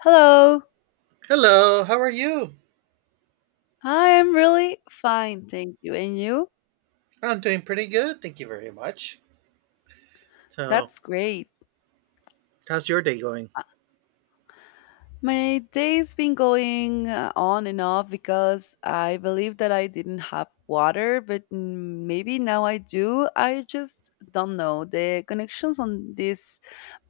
Hello. Hello, how are you? I am really fine, thank you. And you? I'm doing pretty good, thank you very much. So, That's great. how's your day going? My day's been going on and off because I believe that I didn't have water, but maybe now I do. I just don't know. The connections on this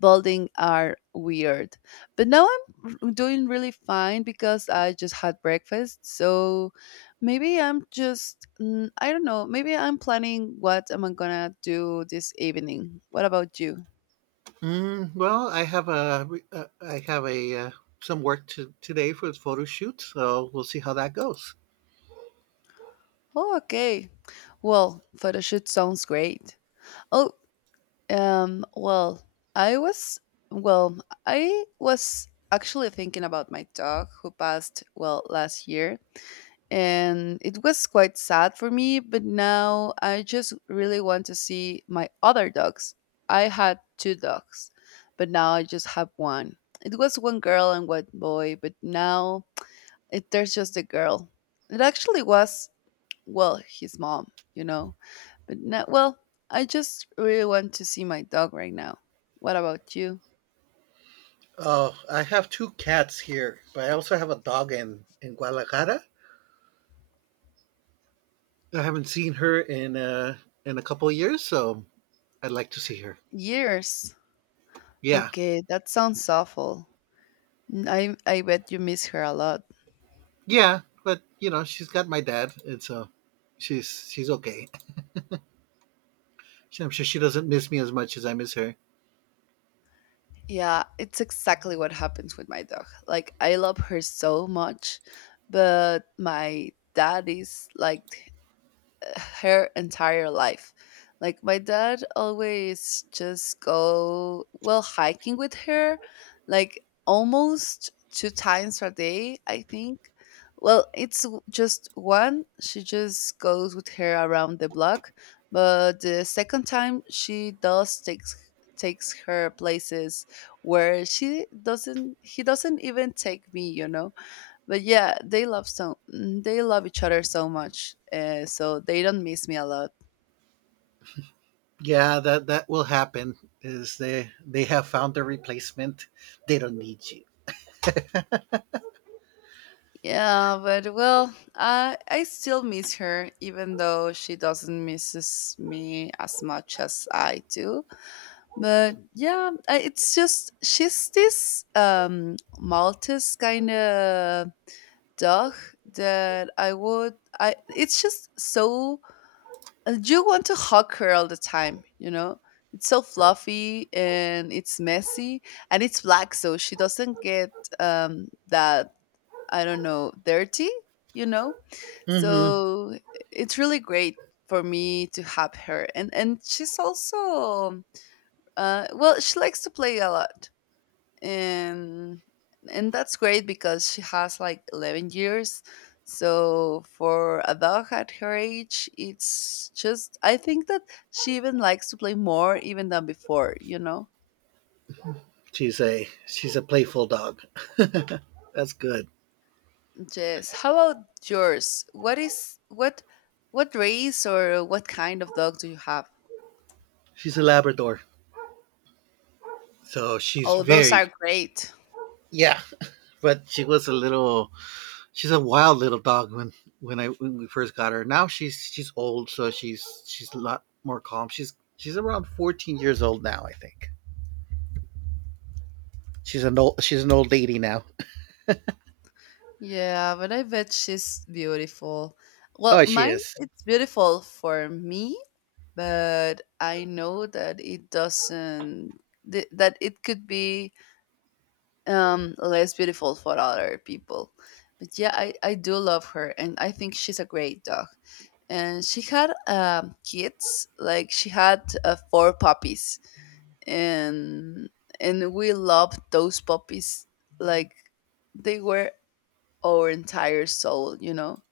building are weird. But now doing really fine because I just had breakfast. So maybe I'm just, I don't know, maybe I'm planning what am I gonna do this evening. What about you? I have a some work to today for the photo shoot, so we'll see how that goes. Oh, okay. Well, photo shoot sounds great. Oh, Um, well, I was well, I was actually thinking about my dog who passed well last year, and it was quite sad for me, but now I just really want to see my other dogs. I had two dogs, but now I just have one. It was one girl and one boy, but now there's just a girl. It actually was well, his mom, you know but now, well, I just really want to see my dog right now. What about you? Oh, I have two cats here, but I also have a dog in Guadalajara. I haven't seen her in a couple of years, so I'd like to see her. Years. Yeah, Okay, that sounds awful. I bet you miss her a lot. yeah, but you know she's got my dad, and so she's okay. I'm sure she doesn't miss me as much as I miss her. Yeah, it's exactly what happens with my dog. Like I love her so much, but my dad is like her entire life. Like my dad always just go well hiking with her, like almost two times a day, I think. Well, just one. She just goes with her around the block, but the second time she does takes takes her places where she doesn't he doesn't even take me, but yeah they love so, they love each other so much so they don't miss me a lot. Yeah, that will happen. Is they have found a replacement. They don't need you. Yeah, but well I still miss her even though she doesn't misses me as much as I do, but yeah it's just she's this maltese kind of dog that I, it's just so you want to hug her all the time, you know? It's so fluffy and it's messy and it's black, so she doesn't get um, that, I don't know, dirty, you know? hmm So it's really great for me to have her. And she's also, well, she likes to play a lot and and that's great because she has like 11 years, so for a dog at her age, it's just I think that she even likes to play more even than before, you know. she's a playful dog. That's good. Yes, how about yours? What is what race or what kind of dog do you have? She's a Labrador, so she's Oh, those are very, great. yeah. But she was a little. She's a wild little dog when we first got her. Now she's old, so she's a lot more calm. She's around 14 years old now. I think she's an old lady now. Yeah, but I bet she's beautiful. Well, Oh, she mine is. it's beautiful for me, but I know that it doesn't that it could be less beautiful for other people. But yeah, I do love her, and I think she's a great dog. And she had kids, like she had four puppies, and and we loved those puppies like they were our entire soul, you know.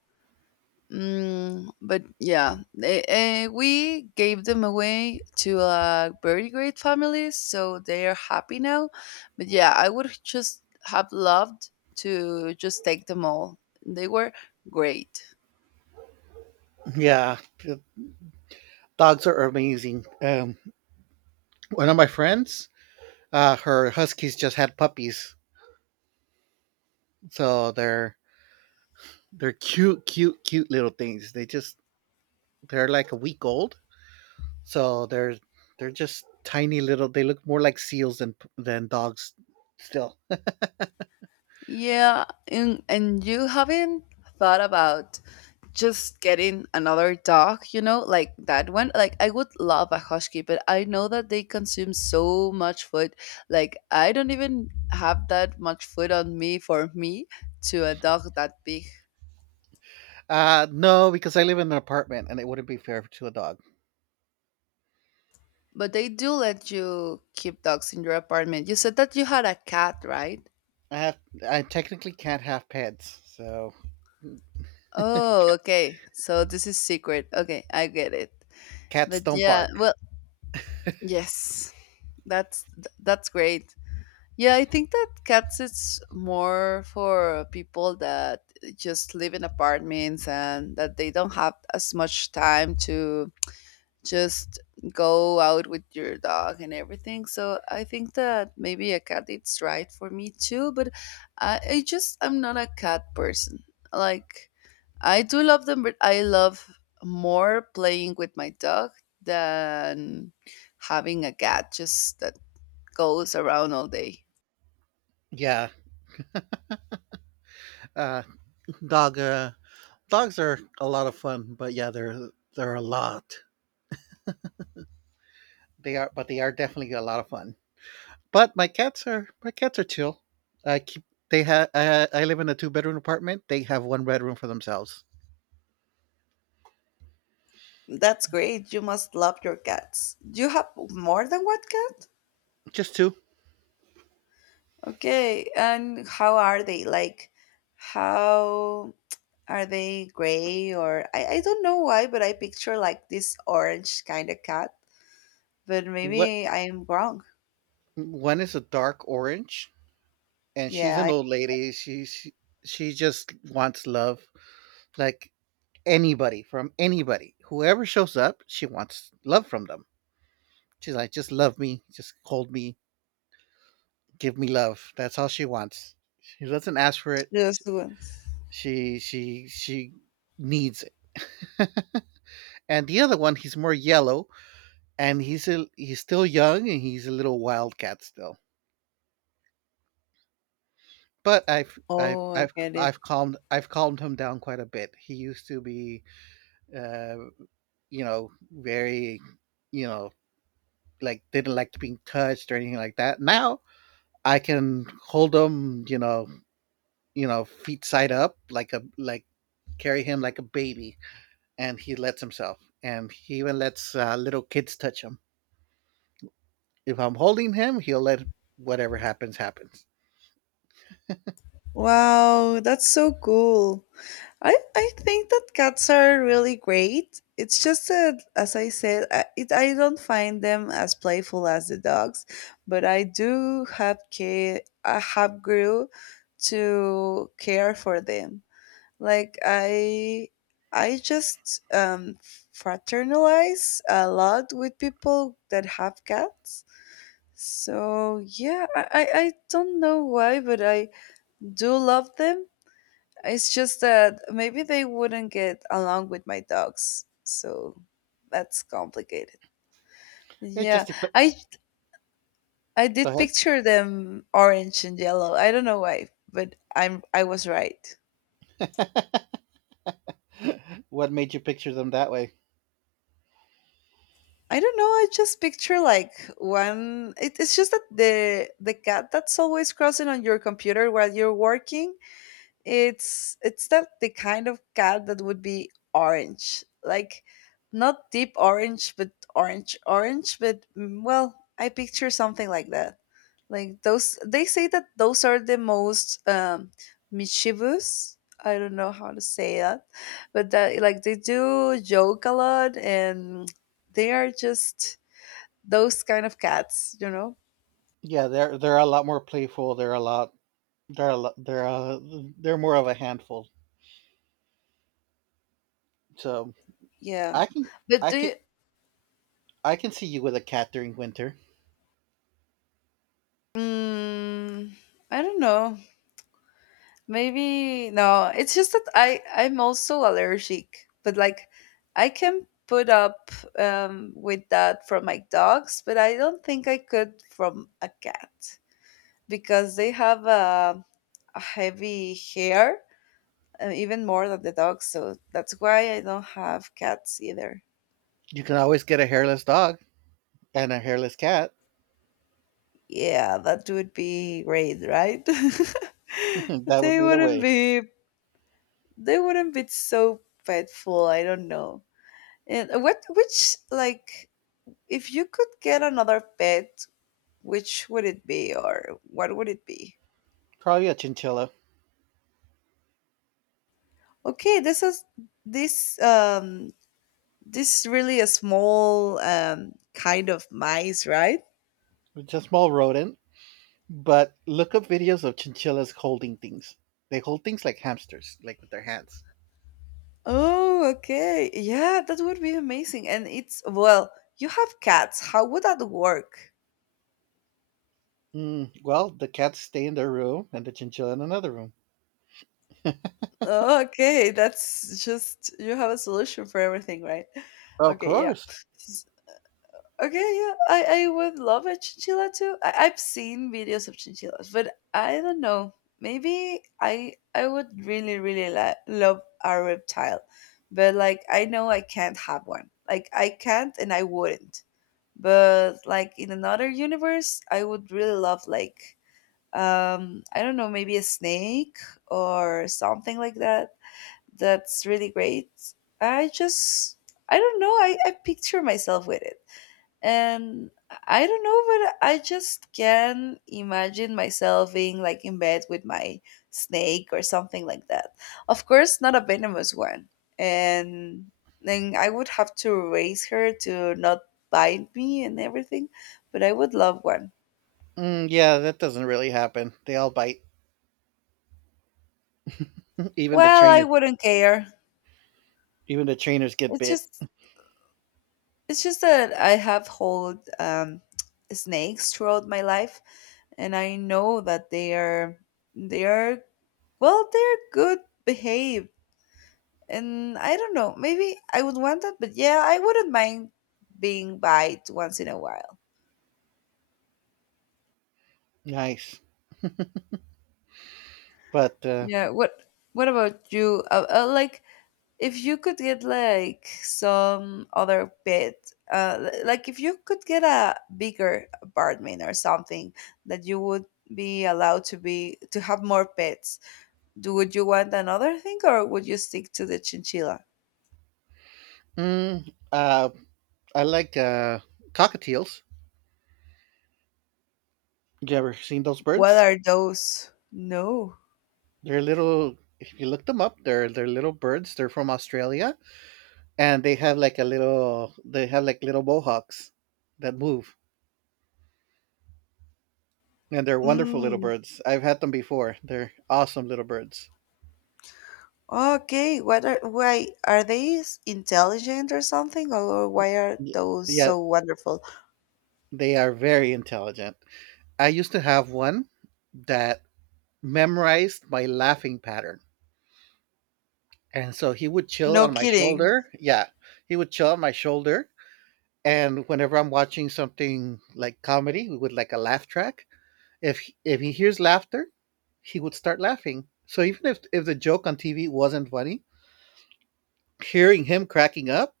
But yeah, we gave them away to a very great family, so they are happy now. But yeah, I would just have loved to just take them all. They were great. Yeah, dogs are amazing. One of my friends, her huskies just had puppies, so they're cute, cute, cute little things. They're like a week old, so they're just tiny little. They look more like seals than dogs. Still, Yeah, and you haven't thought about just getting another dog, you know, like that one. Like I would love a husky, but I know that they consume so much food. Like I don't even have that much food on me for me to a dog that big. No, because I live in an apartment and it wouldn't be fair to a dog. But they do let you keep dogs in your apartment. You said that you had a cat, right? I have I technically can't have pets, so Oh, okay. So this is secret. Okay, I get it. cats But don't yeah, bark. well, yes. That's that's great. Yeah, I think that cats it's more for people that just live in apartments and that they don't have as much time to just go out with your dog and everything. So I think that maybe a cat it's right for me too, but I just I'm not a cat person. Like I do love them, but I love more playing with my dog than having a cat just that goes around all day. Yeah, uh, dog. Dogs are a lot of fun, but yeah, they're a lot. They are, but they are definitely a lot of fun. But my cats are chill. I keep they have I live in a two-bedroom apartment. They have one bedroom for themselves, That's great. You must love your cats. Do you have more than one cat? just two. Okay, and how are they? Like, how are they gray or I don't know why, but I picture like this orange kind of cat. But What maybe I am wrong. One is a dark orange, and she's Yeah, an I old lady. She just wants love, like anybody from anybody, whoever shows up, she wants love from them. She's like, just love me, just hold me, give me love. That's all she wants. She doesn't ask for it. just She needs it. And the other one, he's more yellow, and he's still young, and he's a little wildcat still. But I've I've oh, I I've get it. I've calmed I've calmed him down quite a bit. He used to be, uh, very, you know, like didn't like to being touched or anything like that. Now I can hold him, feet side up like a like carry him like a baby, and he lets himself, and he even lets little kids touch him. If I'm holding him, he'll let whatever happens happens. Wow, that's so cool. I think that cats are really great. It's just that, as I said, I don't find them as playful as the dogs, but I do have care. I have grew to care for them. Like I just fraternize a lot with people that have cats. So yeah, I don't know why, but I do love them. It's just that maybe they wouldn't get along with my dogs, so that's complicated. It Yeah, just dep- I I did Go picture them orange and yellow. I don't know why, but I was right. ahead. What made you picture them that way? I don't know. I just picture like one. It's just that the cat that's always crossing on your computer while you're working. It's that the kind of cat that would be orange, like not deep orange, but orange orange. But well, I picture something like that. Like those, they say that those are the most mischievous. I don't know how to say that, but that like they do joke a lot, and they are just those kind of cats, you know. Yeah, they're a lot more playful. They're a lot they're a lot, they're a, they're more of a handful. So Yeah, I can but I do can you? I can see you with a cat during winter. Mm, I don't know. Maybe no, it's just that I'm also allergic, but like I can put up with that from my dogs, but I don't think I could from a cat because they have a heavy hair, even more than the dogs. So that's why I don't have cats either. You can always get a hairless dog and a hairless cat. Yeah, that would be great, right? That would They be the wouldn't way. be they wouldn't be so petful. I don't know. And what which like if you could get another pet, which would it be or what would it be? Probably a chinchilla. Okay, this is this this really a small kind of mice, right? It's a small rodent. But look up videos of chinchillas holding things. They hold things like hamsters, like with their hands. Oh, okay. Yeah, that would be amazing. And it's well, you have cats. How would that work? Well, the cats stay in their room and the chinchilla in another room. Oh, okay, that's just you have a solution for everything, right? Of Okay, yeah. course. Okay, yeah, I would love a chinchilla too. I've seen videos of chinchillas, but I don't know. Maybe I would really really love a reptile, but like I know I can't have one. Like I can't and I wouldn't. But like in another universe, I would really love like I don't know, maybe a snake or something like that. That's really great. I just I don't know. I picture myself with it. And I don't know, but I just can imagine myself being like in bed with my snake or something like that. Of course, not a venomous one. And then I would have to raise her to not bite me and everything, but I would love one. Yeah, that doesn't really happen. They all bite. Even the Well, I trainers, wouldn't care. Even the trainers get It's bit. just it's just that I have hold snakes throughout my life, and I know that they are well, they're good behaved. And I don't know, maybe I would want that, but yeah, I wouldn't mind being bite once in a while. Nice, but Yeah, what about you? Like if you could get like some other pet, like if you could get a bigger apartment or something that you would be allowed to be to have more pets, do would you want another thing or would you stick to the chinchilla? mm, uh, I like cockatiels. You ever seen those What birds? are those? No. They're little. If you look them up, they're little birds. They're from Australia, and they have like little bohawks that move, and they're wonderful little Mm. birds. I've had them before. They're awesome little birds. Okay, what are why are they intelligent or something, or why are Y- those yeah, so wonderful? they are very intelligent. I used to have one that memorized my laughing pattern, and so he would chill No on my kidding. shoulder. Yeah, he would chill on my shoulder, and whenever I'm watching something like comedy with like a laugh track, If if he hears laughter, he would start laughing. So even if the joke on TV wasn't funny, hearing him cracking up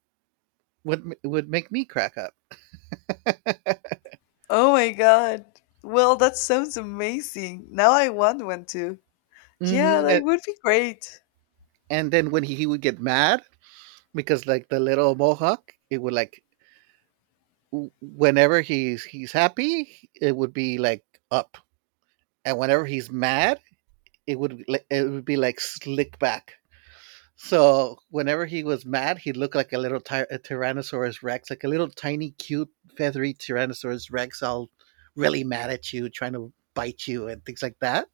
would make me crack up. Oh my god. Well, that sounds amazing. Now I want one too. Yeah, hmm that And, would be great. and then when he would get mad, because like the little mohawk, it would like w- whenever he's happy, it would be like up, and whenever he's mad, it would be like slick back. So whenever he was mad, he looked like a little ty- a Tyrannosaurus Rex, like a little tiny, cute, feathery Tyrannosaurus Rex, all really mad at you, trying to bite you and things like that.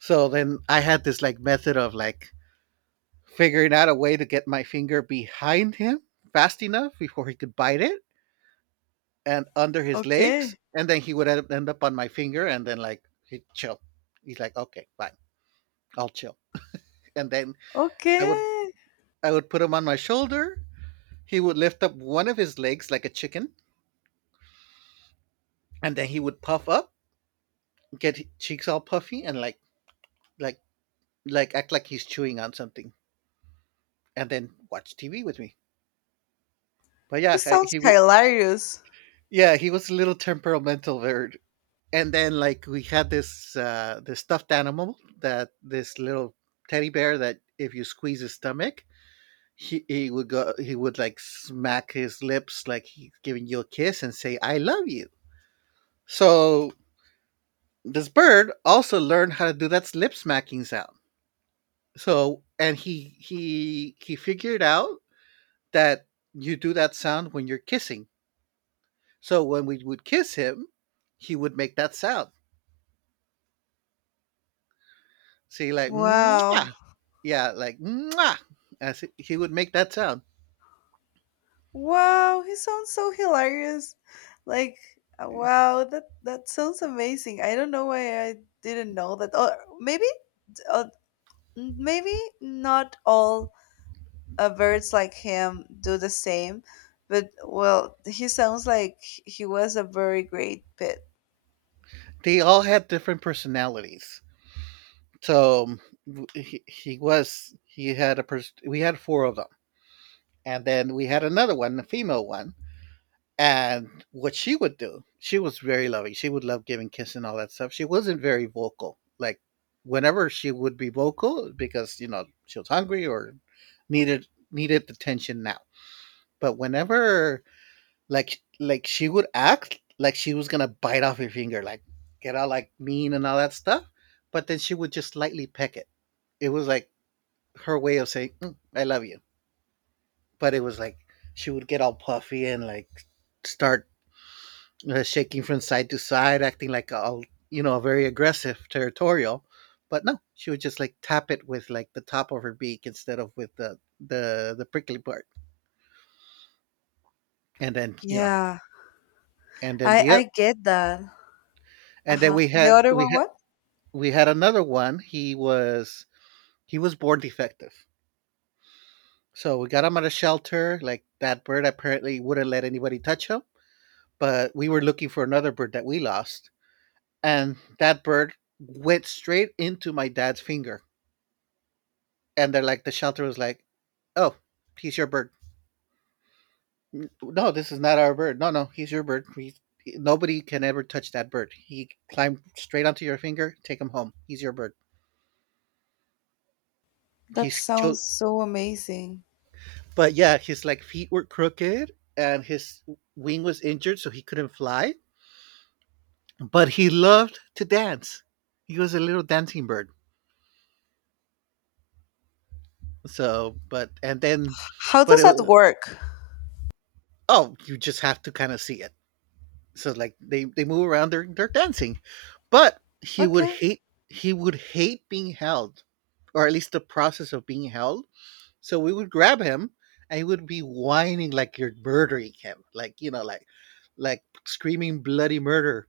So then I had this like method of like figuring out a way to get my finger behind him fast enough before he could bite it and under his legs, Okay. and then he would end up on my finger, and then like he'd chill. He's like, okay, fine, I'll chill, and then I would Okay. I would put him on my shoulder. He would lift up one of his legs like a chicken, and then he would puff up, get his cheeks all puffy, and like like act like he's chewing on something, and then watch TV with me. But He yeah, sounds he would. hilarious. Yeah, he was a little temperamental bird. And then like we had this this stuffed animal, that this little teddy bear that if you squeeze his stomach, he would like smack his lips like he's giving you a kiss and say I love you. So this bird also learned how to do that lip smacking sound. So, and he figured out that you do that sound when you're kissing. So when we would kiss him, he would make that sound. See, like Wow. mwah. Yeah, like mwah. As he would make that sound. Wow, he sounds so hilarious. Like wow, that sounds amazing. I don't know why I didn't know that. Or maybe uh, Maybe not all birds like him do the same, but well, he sounds like he was a very great pet. They all had different personalities. So, w- he was he had a pers- we had four of them, and then we had another one, a female one. And what she would do, she was very loving. She would love giving kisses and all that stuff. She wasn't very vocal. Like whenever she would be vocal because, she was hungry or needed the tension now. But whenever like she would act like she was gonna bite off your finger, like get all like mean and all that stuff. But then she would just lightly peck it. It was like her way of saying, "Mm, I love you." But it was like she would get all puffy and like start, shaking from side to side, acting like a, a very aggressive territorial. But no, she would just like tap it with like the top of her beak instead of with the prickly part. And then, Yeah, and then I get that. and then Uh-huh. The other one, what? we had another one. He was born defective. So we got him at a shelter. Like, that bird apparently wouldn't let anybody touch him. But we were looking for another bird that we lost, and that bird went straight into my dad's finger, and they're like, the shelter was like, "Oh, he's your bird." No, this is not our bird. No, no, he's your bird. Nobody can ever touch that bird. He climbed straight onto your finger. Take him home. He's your bird. That He's sounds cho- so amazing. but yeah, his like feet were crooked and his wing was injured, so he couldn't fly. But he loved to dance. He was a little dancing bird. So, but and then, How but does that it, work? oh, you just have to kind of see it. So like they move around, they're dancing, but Okay. He would hate being held, or at least the process of being held. So we would grab him, and he would be whining like you're murdering him, like screaming bloody murder,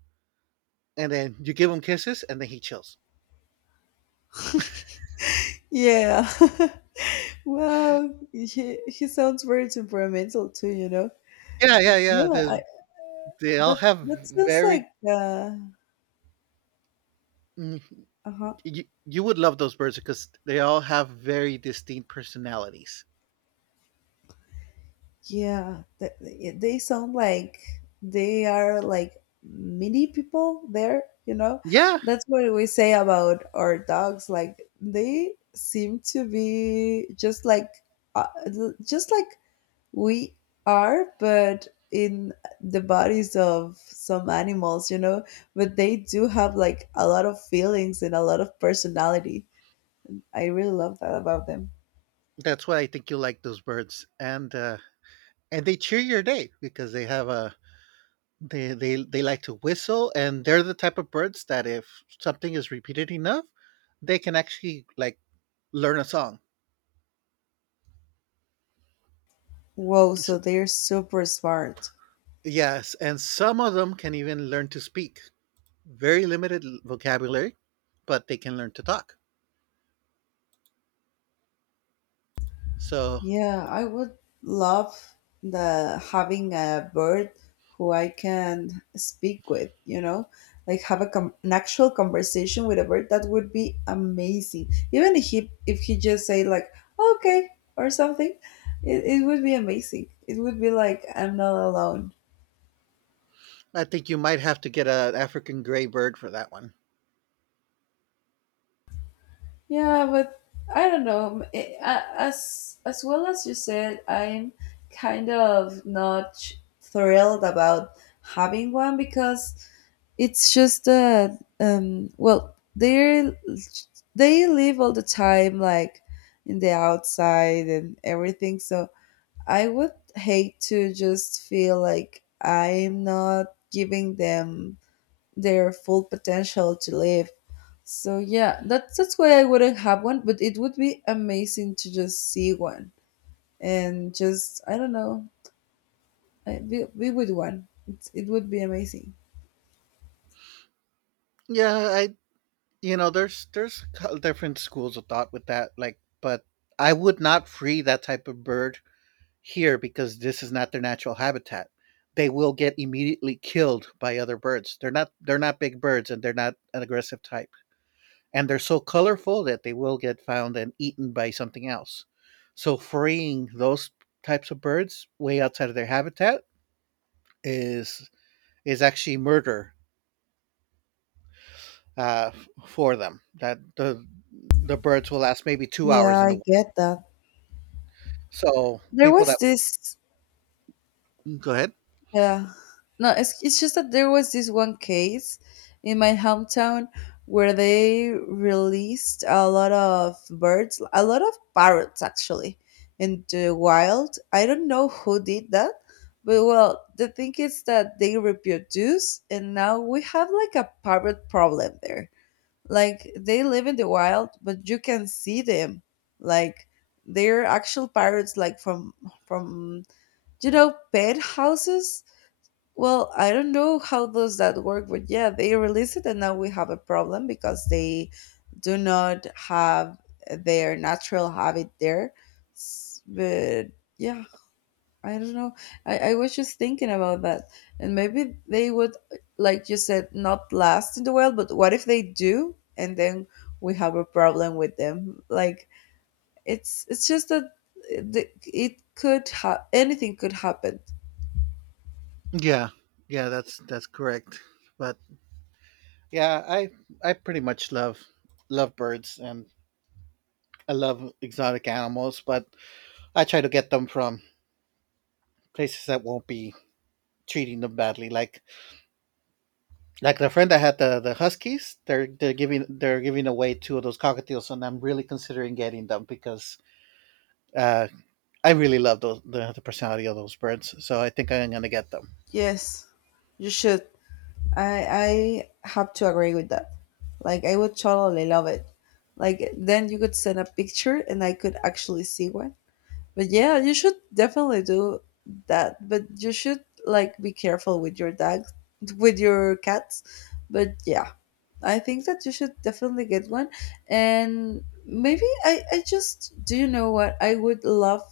and then you give him kisses and then he chills. Yeah. Wow. He sounds very temperamental too, you know. Yeah, But yeah, yeah, yeah, they all that have that sounds like very. Mm, uh-huh. you would love those birds because they all have very distinct personalities. Yeah, they sound like they are like mini people there, you know? Yeah, That's what we say about our dogs. Like, they seem to be just like, just like we are, but in the bodies of some animals, you know? But they do have like a lot of feelings and a lot of personality. I really love that about them. that's why I think you like those birds, and they cheer your day, because they like to whistle, and they're the type of birds that if something is repeated enough, they can actually like learn a song. Whoa, so S- they're super smart. yes, and some of them can even learn to speak very limited vocabulary, but they can learn to talk. So Yeah, I would love the having a bird who I can speak with, like have a com an actual conversation with a bird. That would be amazing. Even if he just say like okay or something, it would be amazing. It would be like I'm not alone. I think you might have to get an African gray bird for that one. Yeah, but I don't know. It, as well as you said, I'm kind of not thrilled about having one because it's just that, well, they live all the time, like in the outside and everything. So I would hate to just feel like I'm not giving them their full potential to live. So yeah, that's why I wouldn't have one, but it would be amazing to just see one and just I don't know, be with one. It would be amazing. Yeah, I you know there's co- different schools of thought with that, like, but I would not free that type of bird here because this is not their natural habitat. They will get immediately killed by other birds. They're not big birds, and they're not an aggressive type. And they're so colorful that they will get found and eaten by something else. So freeing those types of birds way outside of their habitat is is actually murder, uh, for them. That the birds will last maybe 2 hours Yeah, in the I wild. get that. So There people was that this Go ahead, Yeah. No, it's just that there was this one case in my hometown where they released a lot of birds, a lot of parrots actually, in the wild. I don't know who did that, but well, the thing is that they reproduce, and now we have like a parrot problem there. Like they live in the wild, but you can see them. Like they're actual parrots, like from pet houses, well, I don't know how does that work, but yeah, they released it and now we have a problem because they do not have their natural habit there. But yeah, I don't know. I was just thinking about that. And maybe they would, like you said, not last in the world, but what if they do and then we have a problem with them? Like it's just that it could have anything could happen. yeah, yeah, that's correct. But yeah, I pretty much love birds, and I love exotic animals, but I try to get them from places that won't be treating them badly. Like the friend I had, the huskies, they're giving away two of those cockatiels, and I'm really considering getting them because uh, I really love those, the personality of those birds. So I think I'm gonna get them. Yes, you should. I have to agree with that. Like I would totally love it. Like then you could send a picture and I could actually see one. But yeah, you should definitely do that. But you should like be careful with your dogs, with your cats. But yeah, I think that you should definitely get one. And maybe I just do you know what I would love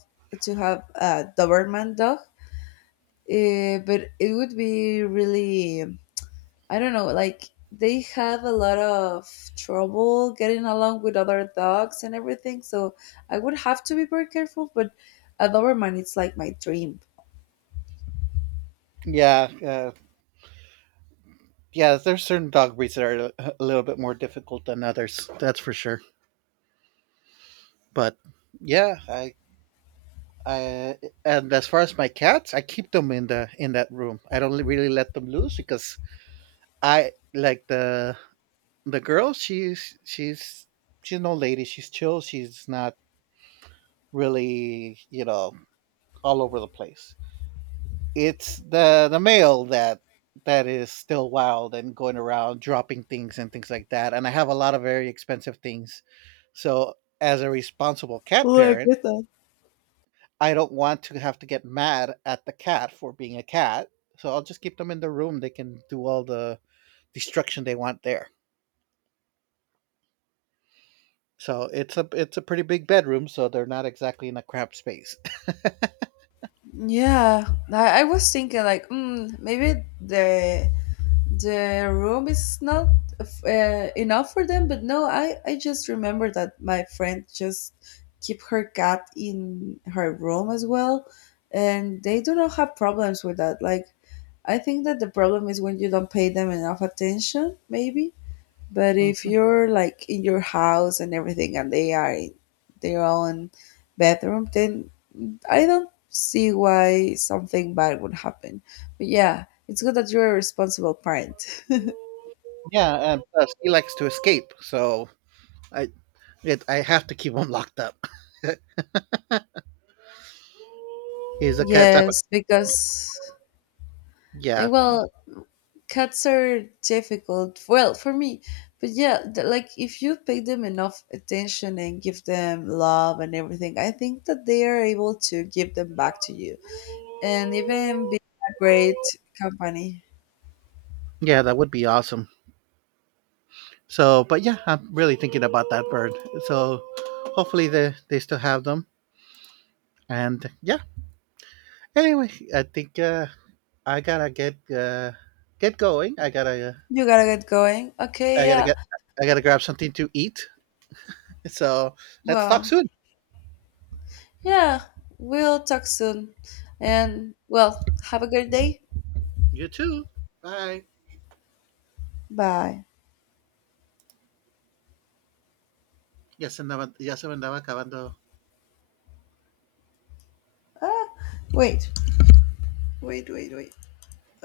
to have a Doberman dog. But it would be really I don't know, like they have a lot of trouble getting along with other dogs and everything. So I would have to be very careful, but a Doberman it's like my dream. Yeah, yeah. There's certain dog breeds that are a little bit more difficult than others. That's for sure. But yeah, I, and as far as my cats, I keep them in the in that room. I don't really let them loose because I like the girl. She's no lady. She's chill. She's not really, all over the place. It's the male that is still wild and going around dropping things and things like that. And I have a lot of very expensive things. So as a responsible cat Oh, I parent, get that. I don't want to have to get mad at the cat for being a cat, so I'll just keep them in the room. They can do all the destruction they want there. So it's a pretty big bedroom, so they're not exactly in a cramped space. Yeah, I was thinking like, maybe the room is not enough for them, but no, I just remember that my friend just keep her cat in her room as well, and they do not have problems with that. Like I think that the problem is when you don't pay them enough attention, maybe. But if Mhm. you're like in your house and everything and they are in their own bedroom, then I don't see why something bad would happen. But yeah, it's good that you're a responsible parent. Yeah, and plus he likes to escape, so I I have to keep him locked up. He's a cat type of. Yes, because Yeah, well, cats are difficult well for me, but yeah, like if you pay them enough attention and give them love and everything, I think that they are able to give them back to you and even be a great company. yeah, that would be awesome. So but yeah, I'm really thinking about that bird. So hopefully they still have them, and yeah, anyway, I think I gotta get going. You gotta get going, okay, I gotta yeah, get I gotta grab something to eat. So let's talk well soon. yeah, we'll talk soon, and well, have a good day. You too. Bye. Bye. Ya se andaba, ya se me andaba acabando. Ah, wait wait. Wait